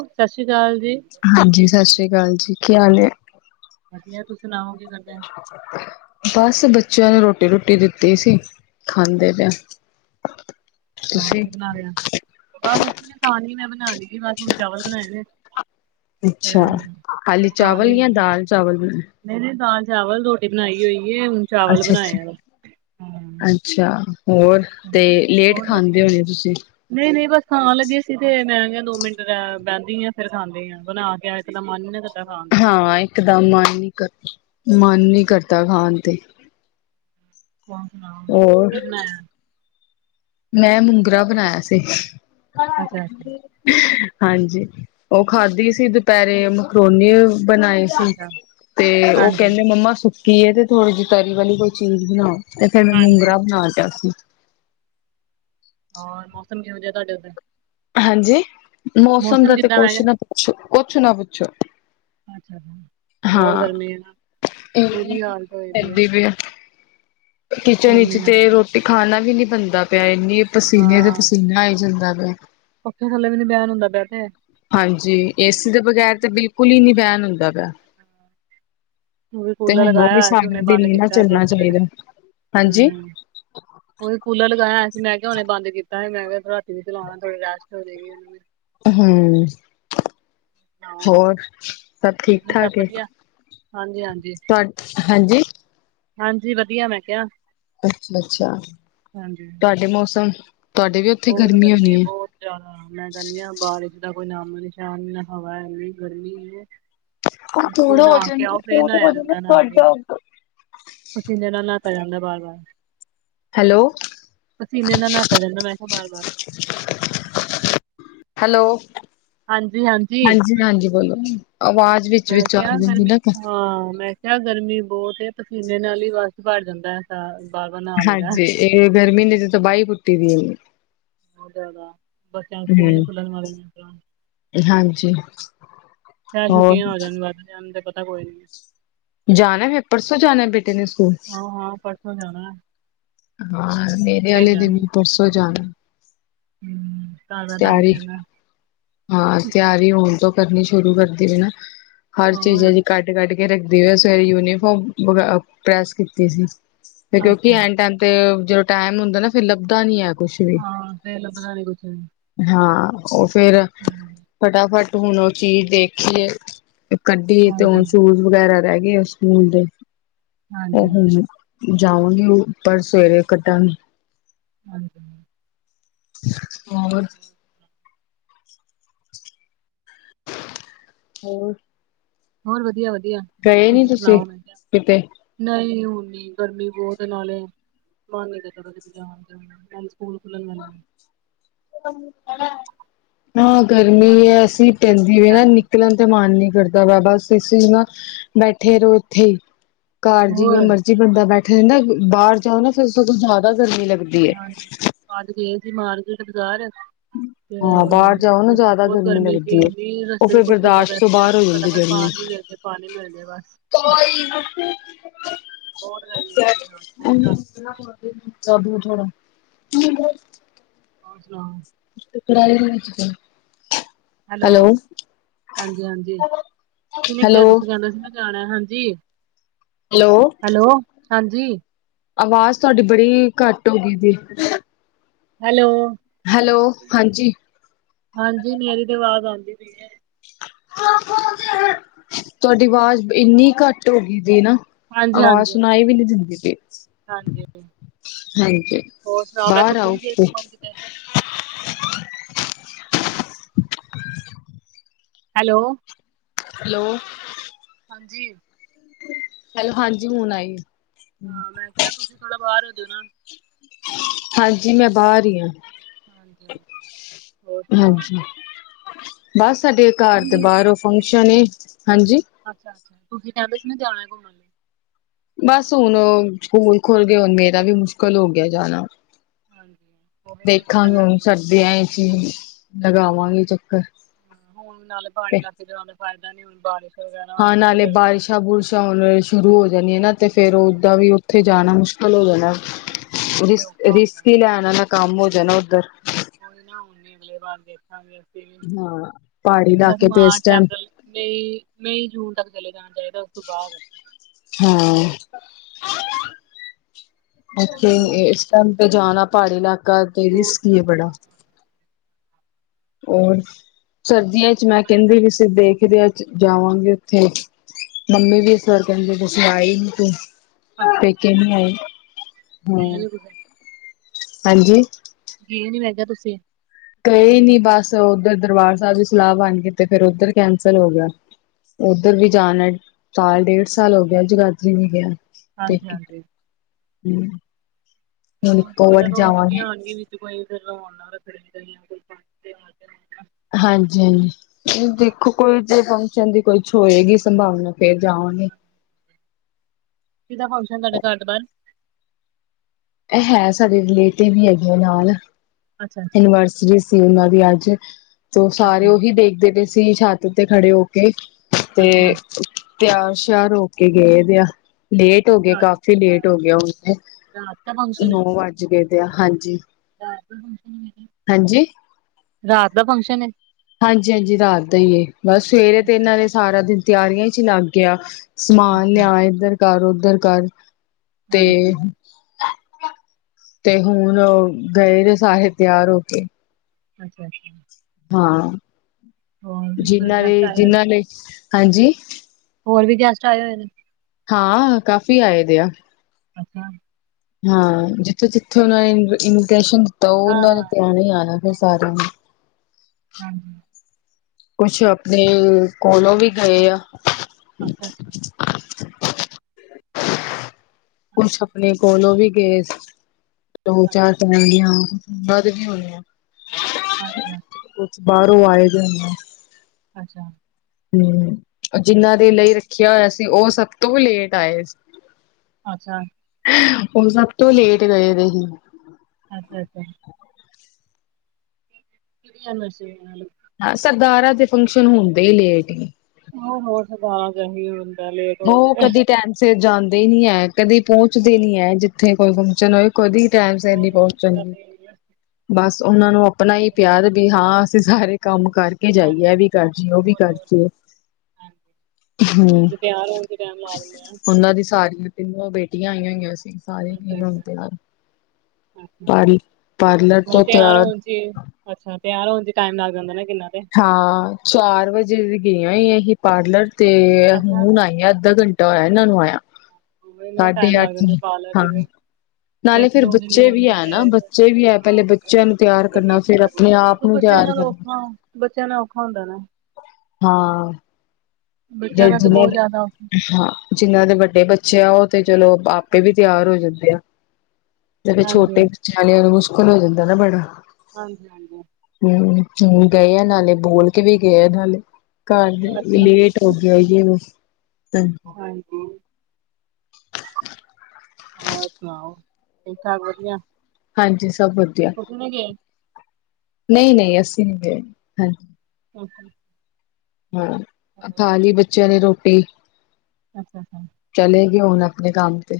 ਸਤਿ ਸ੍ਰੀ ਅਕਾਲ ਜੀ। ਹਾਂਜੀ ਸਤਿ ਸ਼੍ਰੀ ਅਕਾਲ ਜੀ ਕੀ ਹਾਲ ਹੈ। ਵਧੀਆ ਤੁਸੀਂ ਸੁਣਾਓ। ਕੀ ਕਰਦੇ ਬਸ ਬੱਚੇ ਬੱਚਿਆਂ ਨੁ ਰੋਟੀ ਰੋਟੀ ਦਿੱਤੀ ਸੀ ਖਾਂਦੇ ਪਿਆ। ਹਾਂ ਤੁਸੀਂ। ਕੀ ਬਣਾ ਰਿਹਾ ਬਸ ਮੈਂ ਬਣਾ ਲਈ ਬਸ ਹੁਣ ਚਾਵਲ ਬਣਾਏ ਨੇ। ਅੱਛਾ ਖਾਲੀ ਚਾਵਲ ਜਾਂ ਦਾਲ ਚਾਵਲ ਬਣਾਏ ਮੈਨੇ ਦਾਲ। ਚਾਵਲ ਰੋਟੀ ਬਣਾਈ ਹੋਈ। ਹੈ ਹੁਣ ਚਾਵਲ ਅੱਛਾ ਅੱਛਾ ਬਣਾਏ ਆ ਅੱਛਾ। ਹੋਰ ਤੇ ਲੇਟ ਹੋਰ ਖਾਂਦੇ ਵਧੀਆ ਹੋਣੇ ਹੋ ਤੁਸੀਂ। ਨਹੀਂ ਨਹੀਂ ਬਸ ਖਾਣ ਲੱਗੇ ਸੀ। ਤੇ ਮੈਂ ਦੋ ਮਿੰਟ ਬਹਿੰਦੀ ਆਾਂ ਫੇਿਰ ਖਾਂਦੀ ਹ ਬਣਾ ਕੇ ਆ ਇੱਕ ਦਾ ਮਨ ਖਾਣ ਦਾ ਹਾਂ। ਇੱਕਦਮ ਮਨ ਨੀ ਕਰਦਾ ਖਾਣ ਤੇ ਹੋਰ ਕੀ ਹੋਰ ਬਣਾਇਆ। ਮੈਂ ਮੁੰਗਰਾ ਬਨਾਇਆ ਸੀ। ਅੱਛਾ ਅੱਛਾ ਹਾਂਜੀ, ਓ ਖਾਧੀ ਸੀ ਦੁਪਹਿਰੇ। ਮਖਰੋਨੀ ਬਨਾਏ ਸੀ, ਅੱਛਾ ਤੇ ਓ ਹਾਂਜੀ ਕਹਿੰਦੀ ਮੰਮਾ, ਸੁ ਕੀ ਇਹ ਤੇ ਥੋੜ੍ਹੀ ਜਿਹੀ ਤਰੀ ਵਾਲੀ ਕੋਈ ਚੀਜ਼ ਬਣਾਓ, ਤੇ ਫਿਰ ਮੈਂ ਹਾਂਜੀ ਮੁੰਗਰਾ ਬਣਾ ਲਿਆ ਸੀ। ਹਰ ਮੌਸਮ ਕਿਹੋਜਾ ਤਾਡੇ ਉੱਤੇ? ਹਾਂਜੀ? ਮੌਸਮ ਦਾ ਤੇ ਮੈਂ ਕੁਛ ਕਿਹਾ ਨਾ ਪੁੱਛੋ, ਕੁਛ ਨਾ ਪੁੱਛੋ। ਅੱਛਾ ਅੱਛਾ, ਬਹੁਤ ਹਾਂ ਗਰਮੀ ਹੈ ਨਾ ਕਰਦੀ ਬੁਰੀ ਹਾਲਤ ਹੋਏ ਦੀ ਇਦਾਂ ਹੈ ਹੀ ਵੇਟ [inaudible] ਕਿਚਨ ਵਿੱਚ ਗਰਮੀ ਤੇ ਨਾਲ ਰੋਟੀ ਖਾਨਾ ਵੀ ਨੀ ਬਨਦਾ ਪਿਆਏ, ਇਨਾ ਪਸੀਨੇ ਤੇ ਹਾਂ ਪਸੀਨਾ ਆਈ ਜਾਂਦਾ। ਪਿਆ ਪੱਖੇ ਥੱਲੇ ਵੀ ਨੀ ਬਿਆਨ ਹੁੰਦਾ ਬਹਿ ਤੇ ਹਾਂਜੀ, ਏਸੀ ਦੇ ਬਗੈਰ ਤਾਂ ਬਿਲਕੁਲ ਹੀ ਨਹੀਂ ਵੈਨ ਹੁੰਦਾ ਪਿਆ। ਉਹ ਵੀ ਤੇ ਕੂਲਰ ਹੁਨ ਉਹ ਲਗਾਇਆ ਵੀ ਹੋਇਆ ਸੀ ਸਾਰਾ ਹੁਣੇ ਦਿਨ ਬੰਦ ਹੀ ਨਾ ਕੀਤਾ ਥੋੜੀ ਚੱਲਨਾ ਦੇਰ ਹੋਈ ਹੈ ਚਾਈਦਾ। ਹਮ, ਉਹੀ ਕੂਲਰ ਲਗਾਇਆ। ਮੈਂ ਕਿਹਾ ਹੁਣ ਇਹ ਬੰਦ ਕੀਤਾ ਹ, ਰਾਤੀ ਵੀ ਚਲਾਉਣਾ ਥੋੜੀ ਰੈਸਟ ਹੋ ਜੇ। ਹਮ, ਹਾਂ ਹੋਰ ਸਭ ਠੀਕ ਨੇ ਸਭ -ਠਾਕ ਏ। ਵਧੀਆ ਹਾਂਜੀ ਹਾਂਜੀ ਤੁਹਾ ਹਾਂਜੀ। ਹਾਂਜੀ ਵਧੀਆ ਮੈਂ ਕਿਹਾ। ਅੱਛਾ ਅੱਛਾ ਹਾਂਜੀ ਤੁਹਾਡੇ ਮੌਸਮ ਤੁਹਾਡੇ ਵੀ ਉੱਥੇ ਬਹੁਤ ਗਰਮੀ ਹੋਣੀ ਬਹੁਤ ਜ਼ਿਆਦਾ ਮੈਂ ਕਹਿੰਦੀ ਹਾਂ ਬਰ ਜਾਵੇ ਕੋਈ ਨਾ। ਸ਼ਾਮ ਦੀ ਹਵਾ ਐ ਗਰਮੀ ਹੈ। ਬਿਲਕੁਲ ਥੋੜੇ ਨਹਾ ਕੇ ਹੋਜਣ ਆਓ ਫੇਰ ਨਹਾਇਆ ਥੋੜੇ ਜਾਂਦਾ ਨਾਲ ਹੋਜ। ਹੀ ਪਸੀਨੇ ਨਾਲ ਨਹਾਤਾ ਜਾਂਦਾ ਬਾਰ ਬਾਰ। ਹੈਲੋ ਪਸੀਨੇ ਨਾਲ ਨਹਾਤਾ ਜਾਂਦਾ ਮੈਂ ਕਿਹਾ ਬਾਰ ਬਾਰ। ਹੈਲੋ। ਹਾਂਜੀ ਹਾਂਜੀ। ਹਾਂਜੀ ਬੋਲੋ ਆਵਾਜ਼ ਵਿੱਚ ਮੈਂ ਵਿੱਚ ਆ ਕਿਆ ਜਾਂਦੀ ਗਰਮੀ ਨਾ ਹਾਂ, ਮੈਂ ਕਿਆ ਗਰਮੀ ਬਹੁਤ ਇਹ ਪਸੀਨੇ ਨਾਲ ਈ, ਵਸ ਭਰ ਜਾਂਦਾ ਹੈ ਸ ਹਾਂਜੀ, ਇਹ ਗਰਮੀ ਨੇੇ ਚ ਤ ਬਹੀ ਪੁੱਟੀ ਦੀ ਇਹਨ [inaudible] ਹ ਪੂਲ ਫੁੱਲ ਨੂੰ [unintelligible] ਹਾਂਜੀ ਹੋਰ ਛੁੱਟੀਆਂ ਹੋ ਜਾਨ ਵਧ ਜਾਨ ਤੇ ਪਤਾ ਕੋਈ ਨੀ। ਜਾਨੈ ਫੇਰ, ਪਰਸੋਂ ਜਾਨੈ ਬੇਟੇ ਨੇ ਸਕੂਲ? ਹਾਂ-ਹਾਂ ਪਰਸੋਂ ਜਾਣਾ ਹੈ, ਹਾਂ ਮੇਰੇ ਆਲੇ ਵੀ ਪਰਸੋਂ ਜਾਨੈ। ਹਮ ਤਦਾ ਲੰਡ ਹਨ ਨਾ [inaudible] ਹਾਂ, ਤਿਆਰੀ ਹੁਨ ਤੋਂ ਕਰਨੀ ਸ਼ੁਰੂ ਕਰਦੀ ਪਇਨਾ, ਹਰ ਚੀਜ਼ ਹੋਰ ਜੀ ਕੱਢ ਕੱਢ ਰੱਖਦੀ ਹੋਈ, ਸਵੇਰੇ ਯੂਨੀਫਾਰਮ ਪ੍ਰੈਸ ਕੀਤੀ ਸੀ ਫੇਰ ਕਿਉਂਕਿ, ਅੱਛਾ ਐਨ ਟਾਈਮ ਤੇ, ਜਦੋਂ ਟਾਈਮ ਹੁੰਦਾ ਨਾ ਫੇਰ ਲੱਭਦਾ ਨੀ ਆ ਕੁਛ ਵੀ, ਹਾਂ ਫੇਰ ਲੱਭਦਾ ਨੀ ਕੁਛ ਹਾਂ। ਉਹ ਫੇਰ, ਫਟਾਫਟ ਹੁਣ ਉਹ ਚੀਜ਼ ਦੇਖੀਏ ਕੱਢੀ ਤੇ, ਹਾਂਜੀ-ਹਾਂਜੀ, ਸ਼ੂਜ ਵਗੈਰਾ ਰਹਿ ਗਏ ਆ ਸਕੂਲ ਦੇ। ਉਹ ਹਾਂਜੀ। ਹੁਣ ਜਾਵਾਂਗੀ ਉੱਪਰ, ਸਵੇਰੇ ਕੱਢਣ,। ਹਾਂਜੀ। ਹੋਰ। ਹੋਰ। ਹੋਰ ਵਧੀਆ- ਵਧੀਆ, ਗਏ ਨੀ ਤੁਸੀਂ ਸੁਣਾਓ, ਮੈਂ ਕਿਹਾ ਕਿਤੇ ਨਹੀਂ ਗਰਮੀ- ਗਰਮੀ ਬਹੁਤ ਨਾਲੇ ਮਨ ਨ ਕਰ ਕਿਤੇ ਜਾ ਸਕੂਲ ਖੁੱਲਣ ਵਾਲੇ [unintelligible] ਹਾਂ ਗਰਮੀ ਐ ਦੇਖਾਂਗੇ ਐਸੀਂ ਪੈਂਦੀ ਏ ਨਾ, ਟਾਈਮ ਨਿਕਲਣ ਤੇ ਮਨ ਨੀ। ਕਰਦਾ ਬਾਬਾ ਸਿੰਘੀ ਨਾ ਬੈਠੇ ਰਹੋ ਇੱਥੇ ਹੀ [inaudible] ਘਰ ਹੋਰ ਜਿਵੇਂ ਮਰਜ਼ੀ ਬੰਦਾ ਬੈਠੇ ਰਹਿੰਦਾ, ਬਾਹਰ ਜਾਓ ਨਾ ਫੇਰ ਉਸ ਤੋਂ ਕੋਲ ਜ਼ਿਆਦਾ ਗਰਮੀ ਲੱਗਦੀ। ਕੁਧਏ [inaudible] ਮਾਰਕਟ ਬਾਜ਼ਾਰ ਐ। ਤੇ ਹਾਂ ਬਾਹਰ ਜਾਓ ਨਾ ਉੱਥੇ ਜ਼ਿਆਦਾ ਬਹੁਤ ਗਰਮੀ ਲੱਗਦੀ ਸੀ, ਹੈ। ਨਹੀਂ ਉਹ ਰਸਤੇ ਚ ਫਿਰ ਕੁੱਛ ਹੁੰਦਾ ਬਰਦਾਸ਼ਤ ਤੋਂ ਵੈਸੇ ਮੈਂ ਬਾਹਰ ਹੋ ਜਾਂਦੀ ਫਟਾਫਟ ਗਰਮੀ। ਪਾਨੀ ਮਿਲ ਮੈਨਤਾ ਪਾਣੀ ਮਿਲ ਜਾਏ ਬਸ। ਬਹੁਤ ਗਰਮੀ ਸੀ ਬਾਜ਼ਾਰ ਚ ਬੁਰੀ ਹਾਲਤ ਬ ਥੋੜਾ। ਹੋਰ ਸੁਣਾਓ ਅਸੀ ਕੜਾਈ ਵੀ ਨਹੀਂ ਚੁੱਕਣੀ। ਹੈਲੋ, ਹਾਂਜੀ-ਹਾਂਜੀ, ਤੁਸੀਂ ਨੀ ਕਿਹਾ ਹੈਲੋ, ਤੁਸੀਂ ਜਾਣਾ ਸੀ ਨਾ ਜਾਣਾ ਹਾਂਜੀ। ਹੈਲੋ, ਹਾਂਜੀ। ਆਵਾਜ਼ ਤੁਹਾਡੀ ਬੜੀ ਘੱਟ ਹੋ ਗਈ ਜੇ। ਹੈਲੋ, ਹਾਂਜੀ ਹਾਂਜੀ, ਮੇਰੀ ਤੇ ਆਵਾਜ਼ ਆਉਂਦੀ ਪਈਏ। ਤੁਹਾਡੀ ਆਵਾਜ਼ ਇੰਨੀ ਘੱਟ ਹੋ ਗਈ ਜੇਨਾ। ਹਾਂਜੀ ਆਵਾਜ਼ ਹਾਂਜੀ ਸੁਣਾਈ ਵੀ ਹਾਂਜੀ ਨਹੀ ਦਿੰਦੀ ਪਈ। ਹਾਂਜੀ ਹਾਂਜੀ, ਹੋਰ ਸੁਣਾਓ ਮੈਂ ਬਾਹਰ ਤੁਸੀਂ ਆਓ। ਨੀ ਗਏ ਘੁੰਮਣ ਕਿਤੇ [inaudible] ਹੈਲੋ। ਹੈਲੋ। ਹਾਂਜੀ। ਹੈਲੋ ਹਾਂਜੀ, ਹੁਣ ਆਈ। ਹਾਂ, ਮੈਂ ਕਿਹਾ ਤੁਸੀਂ ਥੋੜਾ ਬਾਹਰ ਜੋ ਨਾ ਹਾਂਜੀ, ਮੈਂ ਬਾਹਰ ਈ ਆਂ। ਹਾਂਜੀ ਹਾਂਜੀ ਹੋਰ ਸੁਣਾਓ [inaudible] ਹਾਂਜੀ, ਬਸ ਸਾਡੇ ਘਰ ਤੁਸੀਂ ਨੀ ਦੇ ਗਏ ਬਾਹਰੋਂ ਘੁੰਮਣ ਤੁਸੀਂ ਫੰਕਸ਼ਨ ਏ, ਹਾਂਜੀ ਅੱਛਾ ਤੁਸੀਂ ਪੈਲਿਸ ਨੇ ਜਾਣਾ ਘੁੰਮਣ। ਬਸ ਹੁਣ ਸਕੂਲ ਖੁਲ ਗਏ, ਹੁਣ ਮੇਰਾ ਵੀ ਮੁਸ਼ਕਿਲ ਹੋ ਗਿਆ ਜਾਣਾ। ਹਾਂਜੀ। ਉਹੀ ਨਾ ਬੱਚਿਆਂ ਦੇਖਾਵਾਂਗੀ ਦੇ ਹੁਣ ਸਕੂਲ ਸੀ। ਸਰਦੀਆਂ ਵਿੱਚ ਹੀ ਲਗਾਵਾਂਗੀ ਚੱਕਰ। ਹੁਣ ਨਾਲੇ ਪਾਣੀ ਤੇ ਲਾ ਕੇ ਫਾਇਦਾ ਨਹੀਂ ਹੁਣ ਬਾਰਿਸ਼ ਵਗੈਰਾ ਹਾਂ, ਹੋਏਗੀ ਤੇ ਨਾਲੇ ਫਿਰ ਬਾਰਿਸ਼ਾਂ-ਬੁਰਸ਼ਾਂ ਸ਼ੁਰੂ ਹੋ ਜਾਣੀ ਨਾ ਤੇ ਫਿਰ ਹਾਂ ਉਦਾਂ ਵੀ ਉਥੇ ਜਾਣਾ ਮੁਸ ਹੈਲੋ, ਹਾਂ ਉੱਥੇ ਔਖਾ ਹੁੰਦਾ ਰਿਸਕੀ ਲੈਣ ਵਾਲਾ ਹਾਂ ਕੰਮ ਹੋ ਜਾਣਾ ਉਧਰ ਕੋਈ ਨਾ ਹੁਣ ਨੀ, ਦੇਖਾਂਗੇ। ਹਾਂ ਪਹਾੜੀ ਬਸ ਇਲਾਕੇ ਤੇ ਇਸ ਮਾਰਚ, ਟਾਈਮ ਅਪ੍ਰੈਲ, ਮਈ, ਜੂਨ ਤੱਕ। ਚਲੇ ਜਾਣਾ ਚਾਹੀਦਾ, ਉਸਤੋਂ ਬਾਅਦ ਹੋਰ ਏਥੇ ਸੁਣਾਓ ਐਸ ਟਾਈਮ। ਤੇ ਜਾਣਾ ਪਹਾੜੀ ਇਲਾਕਾ ਤੇ ਬਹੁਤ ਰਿਸਕੀ ਹੈ ਜ਼ਿਆਦਾ ਬੜਾ। ਔਰ ਸਰਦੀਆਂ ਚ ਮੈਂ ਕਹਿੰਦੀ ਵੀ ਸਿ ਦੇਖਦੇ ਜਾਵਾਂਗੇ ਉਥੇ ਮੰਮੀ ਵੀ ਇਸ ਵਾਰ ਕਹਿੰਦੇ ਪਏ ਸੀ ਕੀ ਆਈ ਨੀ ਤੂੰ। ਅੱਛਾ ਅੱਛਾ ਪੇਕੇ ਨੀ ਆਏ, ਗਏ ਨੀ ਤੁਸੀਂ ਹਾਂਜੀ। ਛੇ ਗਏ ਨੀ ਬਸ ਉਧਰ ਦਰਬਾਰ ਸਾਹਿਬ ਦੀ ਸਲਾਹ ਬਣ ਕੇ ਤੇ ਫਿਰ ਉਧਰ ਕੈਂਸਲ ਹੋ ਗਿਆ। ਉਧਰ ਵੀ ਜਾਨਾ ਸਾਲ-ਡੇਢ ਸਾਲ ਹੋ ਗਿਆ ਜਗਾਧਰੀ ਵੀ ਗਿਆ। ਪੇਕੇ ਹਾਂਜੀ-ਹਾਂਜੀ। ਹੂੰ। ਹੁਣ ਇੱਕੋ ਵਾਰੀ ਜਦੋਂ ਛੁਟਿਆ ਜਾਵਾਂਗੇ ਆਣਗੀਆਂ ਵਿਚ ਕੋਈ ਉਹਦੋ ਆਣਾ ਰੱਖੜੀ ਦੇ ਦਿਨ। ਹਾਂਜੀ ਜੇ ਫੰਕਸ਼ਨ ਕਹਿੰਦੀ ਕੋਈ ਹੋਏਗੀ ਸੰਭਾਵਨਾ ਫਿਰ ਜਾਵਾਂਗੇ। ਕਿਹਦਾ ਫੰਕਸ਼ਨ ਤੁਹਾਡੇ ਘਰਬਾਰ? ਇਹ ਹੈ ਸਾਡੇ ਰਿਲੇਟੇ ਵੀ ਹੈਗੇ ਨਾਲ, ਅੱਛਾ ਅੱਛਾ ਇਨਵਰਸਿਟੀ ਸੀ ਉਹਨਾਂ ਦੀ ਅੱਜ। ਸੋ ਅੱਛਾ ਸਾਰੇ ਉਹੀ ਦੇਖਦੇ ਪਏ ਸੀ ਛੱਤ ਤੇ ਖੜੇ ਹੋ ਕੇ ਤੇ ਅੱਛਾ ਤਿਆਰ ਸ਼ਾਰ ਹੋ ਕੇ ਗਏਦੇ ਆ ਲੇਟ ਹੋ ਗਏ ਰਾਤ ਕਾਫੀ ਲੇਟ ਹੋ ਗਏ। ਰਾਤ ਦਾ ਫੰਕਸ਼ਨ ਹੈ ਨੋ ਵਜ ਗਏ ਤੇ ਹਾਂਜੀ। ਰਾਤ ਦਾ ਫੰਕਸ਼ਨ ਹੈ ਹਾਂਜੀ ਰਾਤ ਦਾ ਫੰਕਸ਼ਨ ਹੇ। ਹਾਂਜੀ-ਹਾਂਜੀ ਰਾਤ ਦਾ ਹੀ ਹੈ ਬਸ ਸਵੇਰੇ ਤੇ ਅੱਛਾ ਇਹਨਾਂ ਨੇ ਸਾਰਾ ਦਿਨ ਤਿਆਰੀਆਂ ਚ ਹੀ ਲੱਗ ਗਿਆ। ਸਮਾਨ ਅੱਛਾ ਲਿਆ ਇਧਰ ਕਰ ਉਧਰ ਕਰ ਤੇ ਹਾਂਜੀ ਤੇ ਹੁਣ ਗਏ ਨੇ ਸਾਰੇ ਤਿਆਰ ਹੋ ਕੇ ਅੱਛਾ ਅੱਛਾ ਹਾ ਹੋਰ ਵੀ ਕੋਈ ਜਿਨਾ ਗੈਸਟ ਨੇ ਆਏ ਹੋਏ ਜਿਨਾ ਲਈ ਹਾਂਜੀ ਹੋਰ ਵੀ ਗੈਸਟ ਆਏ ਹੋਏ ਹਾਂ ਕਾਫੀ ਆਏ ਦੇ ਆ ਅੱਛਾ ਹਾਂ ਜਿੱਥੋਂ ਜਿੱਥੋਂ ਉਨਾਂ ਨੇ ਇੰਟੈਂਸ਼ਨ ਤਾਂ ਉਹਨਾਂ ਨੂੰ ਹਾਂ-ਹਾਂ, ਪਿਆਰ ਸਾਰਿਆਂ ਨੇ ਹਾਂ ਕੁਛ ਆਪਣੇ ਕੋਲੋ ਵੀ ਗਏ ਆ ਅੱਛਾ ਅੱਛਾ ਕੁਝ ਆਪਣੇ ਕੋਲੋ ਵੀ ਗਏ ਦੋ-ਚਾਰ ਅੱਛਾ, ਤਾ ਹੋਣਗੀਆਂ, ਬੰਦ ਨਹੀਂ ਹੋਣੀਆ। ਹਾਂਜੀ-ਹਾਂਜੀ। ਬਾਹਰੋਂ ਆਏ ਦੇ ਹੁੰਦੇ। ਅੱਛਾ। ਜਿਨਾਂ ਦੇ ਲਈ ਹੋਰ, ਰੱਖਿਆ ਹੋਇਆ ਸੀ ਉਹ ਸਭ ਤੋਂ ਵੀ ਲੇਟ ਆਏ ਸੀ। ਅੱਛਾ। ਸਭ ਤੋਂ ਲੇਟ ਗਏ ਦੇ ਸੀ। ਅੱਛਾ-ਅੱਛਾ। ਐਨਰਸਰੀ ਵੀ ਮਨਾ ਲਈ। ਹਾਂ ਸਰਦਾਰਾਂ ਦੇ ਫੰਕਸ਼ਨ ਹੁੰਦੇ ਹੀ ਲੇਟ ਨੇ। ਹੋਰ-ਹੋਰ ਸੁਧਾਰਣਾ ਚਾਹੀਦਾ ਹੈ। ਉਹ ਕਦੀ ਟਾਈਮ ਸਿਰ ਜਾਂਦੇ ਹੀ ਨਹੀਂ ਐ, ਕਦੀ ਪਹੁੰਚਦੇ ਹੀ ਨਹੀਂ ਐ, ਜਿੱਥੇ ਕੋਈ ਫੰਕਸ਼ਨ ਹੋਏ। ਕਦੇ ਟਾਈਮ ਸਿਰ ਨਹੀ ਹੋਰ-ਹੋਰ ਪਹੁੰਚਣਗੇ ਹਾਂਜੀ। ਬਸ ਉਹਨਾਂ ਨੂੰ ਆਪਣਾ ਹੀ ਪਿਆਰ ਤੇ ਹਾਂ ਅਸੀਂ ਸਾਰੇ ਕੰਮ ਕਰਕੇ ਜਾਈਏ ਇਹ ਵੀ ਕਰਜੀ ਏ ਉਹ ਵੀ ਹੋਰ-ਹੋਰ, ਕਰਜੀ ਏ, ਹਾਂਜੀ, ਹਮ ਤੇ ਤਿਆਰ ਹੋਣ ਚ ਟਾਈਮ ਲਾ ਦਿੰਦੇ ਆ, ਉਹਨਾਂ ਦੀ ਸਾਰੀਆਂ ਤਿੰਨੋ ਬੇਟੀਆਂ ਆਈਆਂ ਹੋਈਆਂ ਸੀ। ਸਾਰੇ ਹੀ ਹੁਣ ਅੱਛਾ-ਅੱਛਾ। ਤਿਆਰ ਅੱਛਾ ਪਾਰ ਪਾਰਲਰ ਮਤਲਬ ਤੋਂ ਤਿਆਰ ਹੋਣ 'ਚ, ਅੱਛਾ ਤਿਆਰ ਹੋਣ 'ਚ ਟਾਈਮ ਲੱਗ ਜਾਂਦਾ ਨਾ। ਕਿੰਨਾ ਤੇ, ਹਾਂ, ਚਾਰ ਵਜੇ ਵੀ ਗਈਆਂ ਹੀ ਅਹੀ ਪਾਰਲਰ ਤੇ ਅੱਛਾ। ਹੁਣ ਆਈਆ ਅੱਧਾ ਘੰਟਾ ਹੋਇਆ ਇਹਨਾਂ ਨੂੰ ਆਇਆ ਉਹੀ ਨਾ ਸਾਢੇ ਟਾਈਮ ਅੱਠ, ਲੱਗ ਜਾਂਦਾ ਪਾਰਲਰ ਹਾਂ ਜਿਵੇਂ, ਨਾਲੇ ਇੱਕ ਫਿਰ ਦੋ ਜਣੇ ਬੱਚੇ ਵੀ ਹੋਣਗੇ ਹੈ ਨਾ, ਤੇ ਬੱਚੇ ਵੀ ਹੈ। ਪਹਿਲੇ ਬੱਚਿਆਂ ਨੂੰ ਤਿਆਰ ਕਰਨਾ, ਫਿਰ ਆਪਣੇ ਆਪ ਨੂੰ ਤਿਆਰ ਧੀਆਂ ਨਾਲ ਕਰਨਾ ਔਖਾ, ਬੱਚਿਆਂ ਨਾਲ ਔਖਾ ਹੁੰਦਾ ਨਾ ਬੱਚਿਆਂ ਜਾਂ ਨਾਲ ਤਾਂ ਜਿਹਨਾਂ ਬਹੁਤ ਦੇ, ਜ਼ਿਆਦਾ ਔਖਾ ਹਾਂ, ਜਿੰਨਾਂ ਦੇ ਵੱਡੇ ਬੱਚੇ ਬੱਚੇ ਉਹ ਤਾਂ ਚਲੋ ਆਪੇ ਵੀ ਤਿਆਰ ਹੋ ਜਾਂਦੇ ਆ, ਤੇ ਫਿਰ ਹਾਂਜੀ ਛੋਟੇ ਬੱਚਿਆਂ ਵਾਲੇ ਨ ਹੋ ਜਾਂਦਾ ਨਾ ਬੜਾ ਹਾਂਜੀ ਹਾਂਜੀ ਹਮ, ਗਏ ਆ ਨਾਨੀ ਬੋਲ ਕੇ ਵੀ ਗਏ ਆ ਨਾਨੀ, ਘਰ ਦੇ ਅੱਛਾ ਲੇਟ ਹੋ ਗਏ ਆ। ਹਮ ਹਾਂਜੀ ਹੋਰ ਸੁਣਾਓ, ਠੀਕ ਠਾਕ ਵਧੀਆ ਹਾਂਜੀ ਸਭ ਵਧੀਆ ਤੁਸੀਂ ਨੀ ਗਏ ਨਹੀਂ ਨਹੀਂ ਅਸੀਂ ਨਹੀਂ ਗਏ ਅੱਛਾ ਹਮ, ਖਾ ਲਈ ਬੱਚਿਆਂ ਨੇ ਰੋਟੀ [unintelligible] ਚਲੇ ਗਏ ਹੁਣ ਆਪਣੇ ਕੰਮ ਤੇ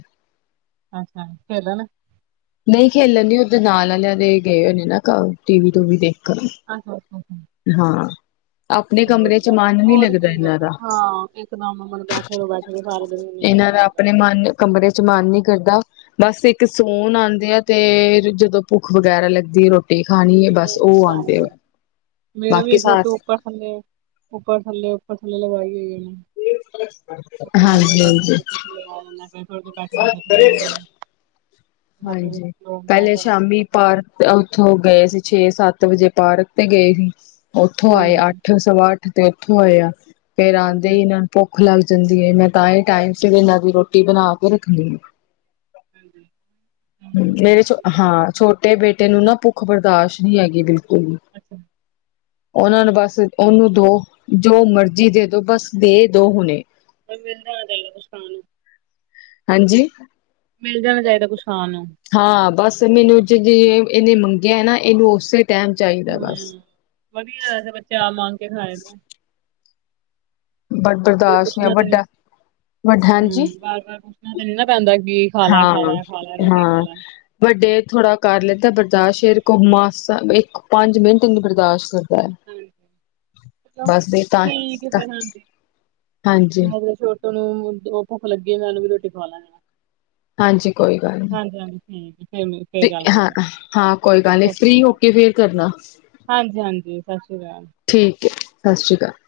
ਅੱਛਾ, ਖੇਲਣ ਨਹੀਂ ਖੇਲਣ ਨਹੀਂ ਉਹਦੇ ਨਾਲ ਵਾਲਿਆਂ ਦੇ ਗਏ ਹੋਏ ਨਾ ਘਰ ਟੀ ਵੀ ਟੂਵੀ ਦੇਖਣ ਆਹੋ ਹਾਂ ਆਪਣੇ ਚਲੋ ਕਮਰੇ ਚ ਵਧੀਆ, ਮਨ ਨੀ ਹੋਰ ਲੱਗਦਾ ਕੀ ਇਹਨਾਂ ਕਰਨਾ, ਦਾ ਹਾਂ ਇਕ ਦਮ ਬੈਠੇ ਰਹੋ ਬੈਠੇ ਰਹੋ ਸਾਰਾ ਦਿਨ ਵਿਹ ਇਹਨਾਂ ਦਾ ਆਪਣੇ ਮਨ ਕਮਰੇ 'ਚ ਮਨ ਨੀ ਕਰਦਾ। ਬਸ ਇੱਕ ਸੋਣ ਆਦੇ ਆ ਤੇ, ਜਦੋਂ ਭੁੱਖ ਵਗੈਰਾ ਲੱਗਦੀ ਰੋਟੀ ਰੋਟੀ ਖਾਣੀ ਹੈ ਬਸ ਉਹ ਆਦੇ ਐ ਮੇਰਾ ਵੀ ਛੋਟੁ ਉੱਪਰ ਥੱਲੇ ਉੱਪਰ ਥੱਲੇ ਉੱਪਰ ਥੱਲੇ ਲਗਾਈ ਹੋਈ ਐ। ਉੱਪਰ ਜਾਂਦਾ ਹਾਂਜੀ ਜਾਂਦੀ ਹਾਂਜੀ ਕੋਲ ਫਿਰ ਥੱਲੇ ਆ ਜਾਂਦਾ ਫਿਰ ਥੋੜ੍ਹੀ ਦੇਰ ਬੈਠਦਾ ਫੇਰ ਥੱਲੇ ਆ ਜਾਂਦਾ। ਹਾਂਜੀ, ਪਹਿਲੇ ਸ਼ਾਮੀ ਥੱਕ ਜਾਂਦੇ ਪਾਰਕ 'ਚ ਉੱਥੋਂ ਗਏ ਸੀ। ਛੇ ਸੱਤ ਵਜੇ ਪਾਰਕ ਤੇ ਗਏ ਸੀ, ਉੱਥੋਂ ਆਏ ਹਾਂਜੀ। ਅੱਠ ਸਵਾ ਅੱਠ ਤੇ ਉੱਥੋਂ ਆਏ ਆ ਫੇਰ ਆਦੇ ਹਾਂਜੀ ਹੀ ਇਹਨਾਂ ਨੂੰ ਭੁੱਖ ਭੁੱਖ ਲੱਗ ਜਾਂਦੀ ਹੈ ਮੈਂ ਤਾਂ ਹੀ ਟਾਈਮ ਸਿਰ ਇਹਨਾਂ ਦੀ ਰੋਟੀ ਬਣਾ ਕੇ ਰੱਖਦੀ ਹਾਂ। [unintelligible] ਮੇਰੇ ਹੂੰ ਛੋ ਠੀਕ ਐ। ਹਾਂ ਛੋਟੇ ਬੇਟੇ ਨੂੰ ਨਾ ਭੁੱਖ ਬਰਦਾਸ਼ਤ ਨਹੀਂ ਹੈਗੀ ਬਿਲਕੁਲ ਹਮ- ਅੱਛਾ ਉਹਨਾਂ ਨੂੰ ਬਸ ਉਹਨੂੰ ਦੋ, ਜੋ ਮਰਜ਼ੀ ਦੇ ਦੋ ਬਸ ਦੇ ਦੋ ਹੁਣੇ ਪਰ ਮਿਲਦਾ ਨਹੀਂ ਕੁੱਛ ਖਾਣ ਨੂੰ ਹਾਂਜੀ ਮਿਲ ਜਾਣਾ ਚਾਹੀਦਾ ਕੁਛ ਖਾਣ ਨੂੰ। ਹਾਂ ਬਸ ਮੈਨੂੰ ਜੇੇ ਜੇ ਇਹਨੇ ਮੰਗਿਆ ਨਾ ਇਹਨੂੰ ਉਸੇ ਟਾਈਮ ਚਾਹੀਦਾ ਬਸ ਹੂੰ, ਵਧੀਆ ਐ ਬੱਚੇ ਆਪ ਮੰਗ ਕੇ ਖਾਏ, ਬ ਬਰਦਾਸ਼ਤ ਨਹੀਂ ਪੁੱਛਣਾ ਤੇ ਨੀ ਵੱਡਾ ਵੱਡਾ ਹੂੰ ਬਾਰ-ਬਾਰ ਪੁੱਛਣਾ ਤੇ ਨੀ ਨਾ ਪੈਂਦਾ, ਕਿ ਖਾ ਲੈ ਖਾ ਲੈ ਖਾ ਲੈ ਰੋਟੀ ਖਾ ਹਾਂ-ਹਾਂ ਲੈ। ਵੱਡੇ ਥੋੜਾ ਕਰ ਲੈਂਤਾ ਬਰਦਾਸ਼ ਸ਼ੇਰ ਘਮਾ ਇੱਕ ਪੰਜ ਮਿੰਟ ਨੂੰ ਬਰਦਾਸਤ, ਹੂੰ, ਚਲੋ ਦੇ ਤਾਂ ਠੀਕ ਆ ਤਾਂ ਫਿਰ ਹਾਂਜੀ, ਹਾਂਜੀ ਤੁਹਾਨੂੰ ਉਹ ਭੁੱਖ ਲੱਗੀ ਮੈਂ ਉਹਨੂੰ ਵੀ ਰੋਟੀ ਖਵਾ ਲਾ ਜਾਣਾ। ਹਾਂਜੀ ਕੋਈ ਗੱਲ ਠੀਕ ਹੈ, ਫਿਰ ਫਿਰ ਨੀ ਗੱਲ ਕਰਦੇ ਹਾਂ ਹਾਂ-ਹਾਂ ਕੋਈ ਗੱਲ ਨੀ ਫ੍ਰੀ ਹੋ ਕੇ ਫੇਰ ਕਰਨਾ, ਹਾਂਜੀ-ਹਾਂਜੀ ਸਤਿ ਸ੍ਰੀ ਅਕਾਲ, ਠੀਕ ਸਤਿ ਸ਼੍ਰੀ ਅਕਾਲ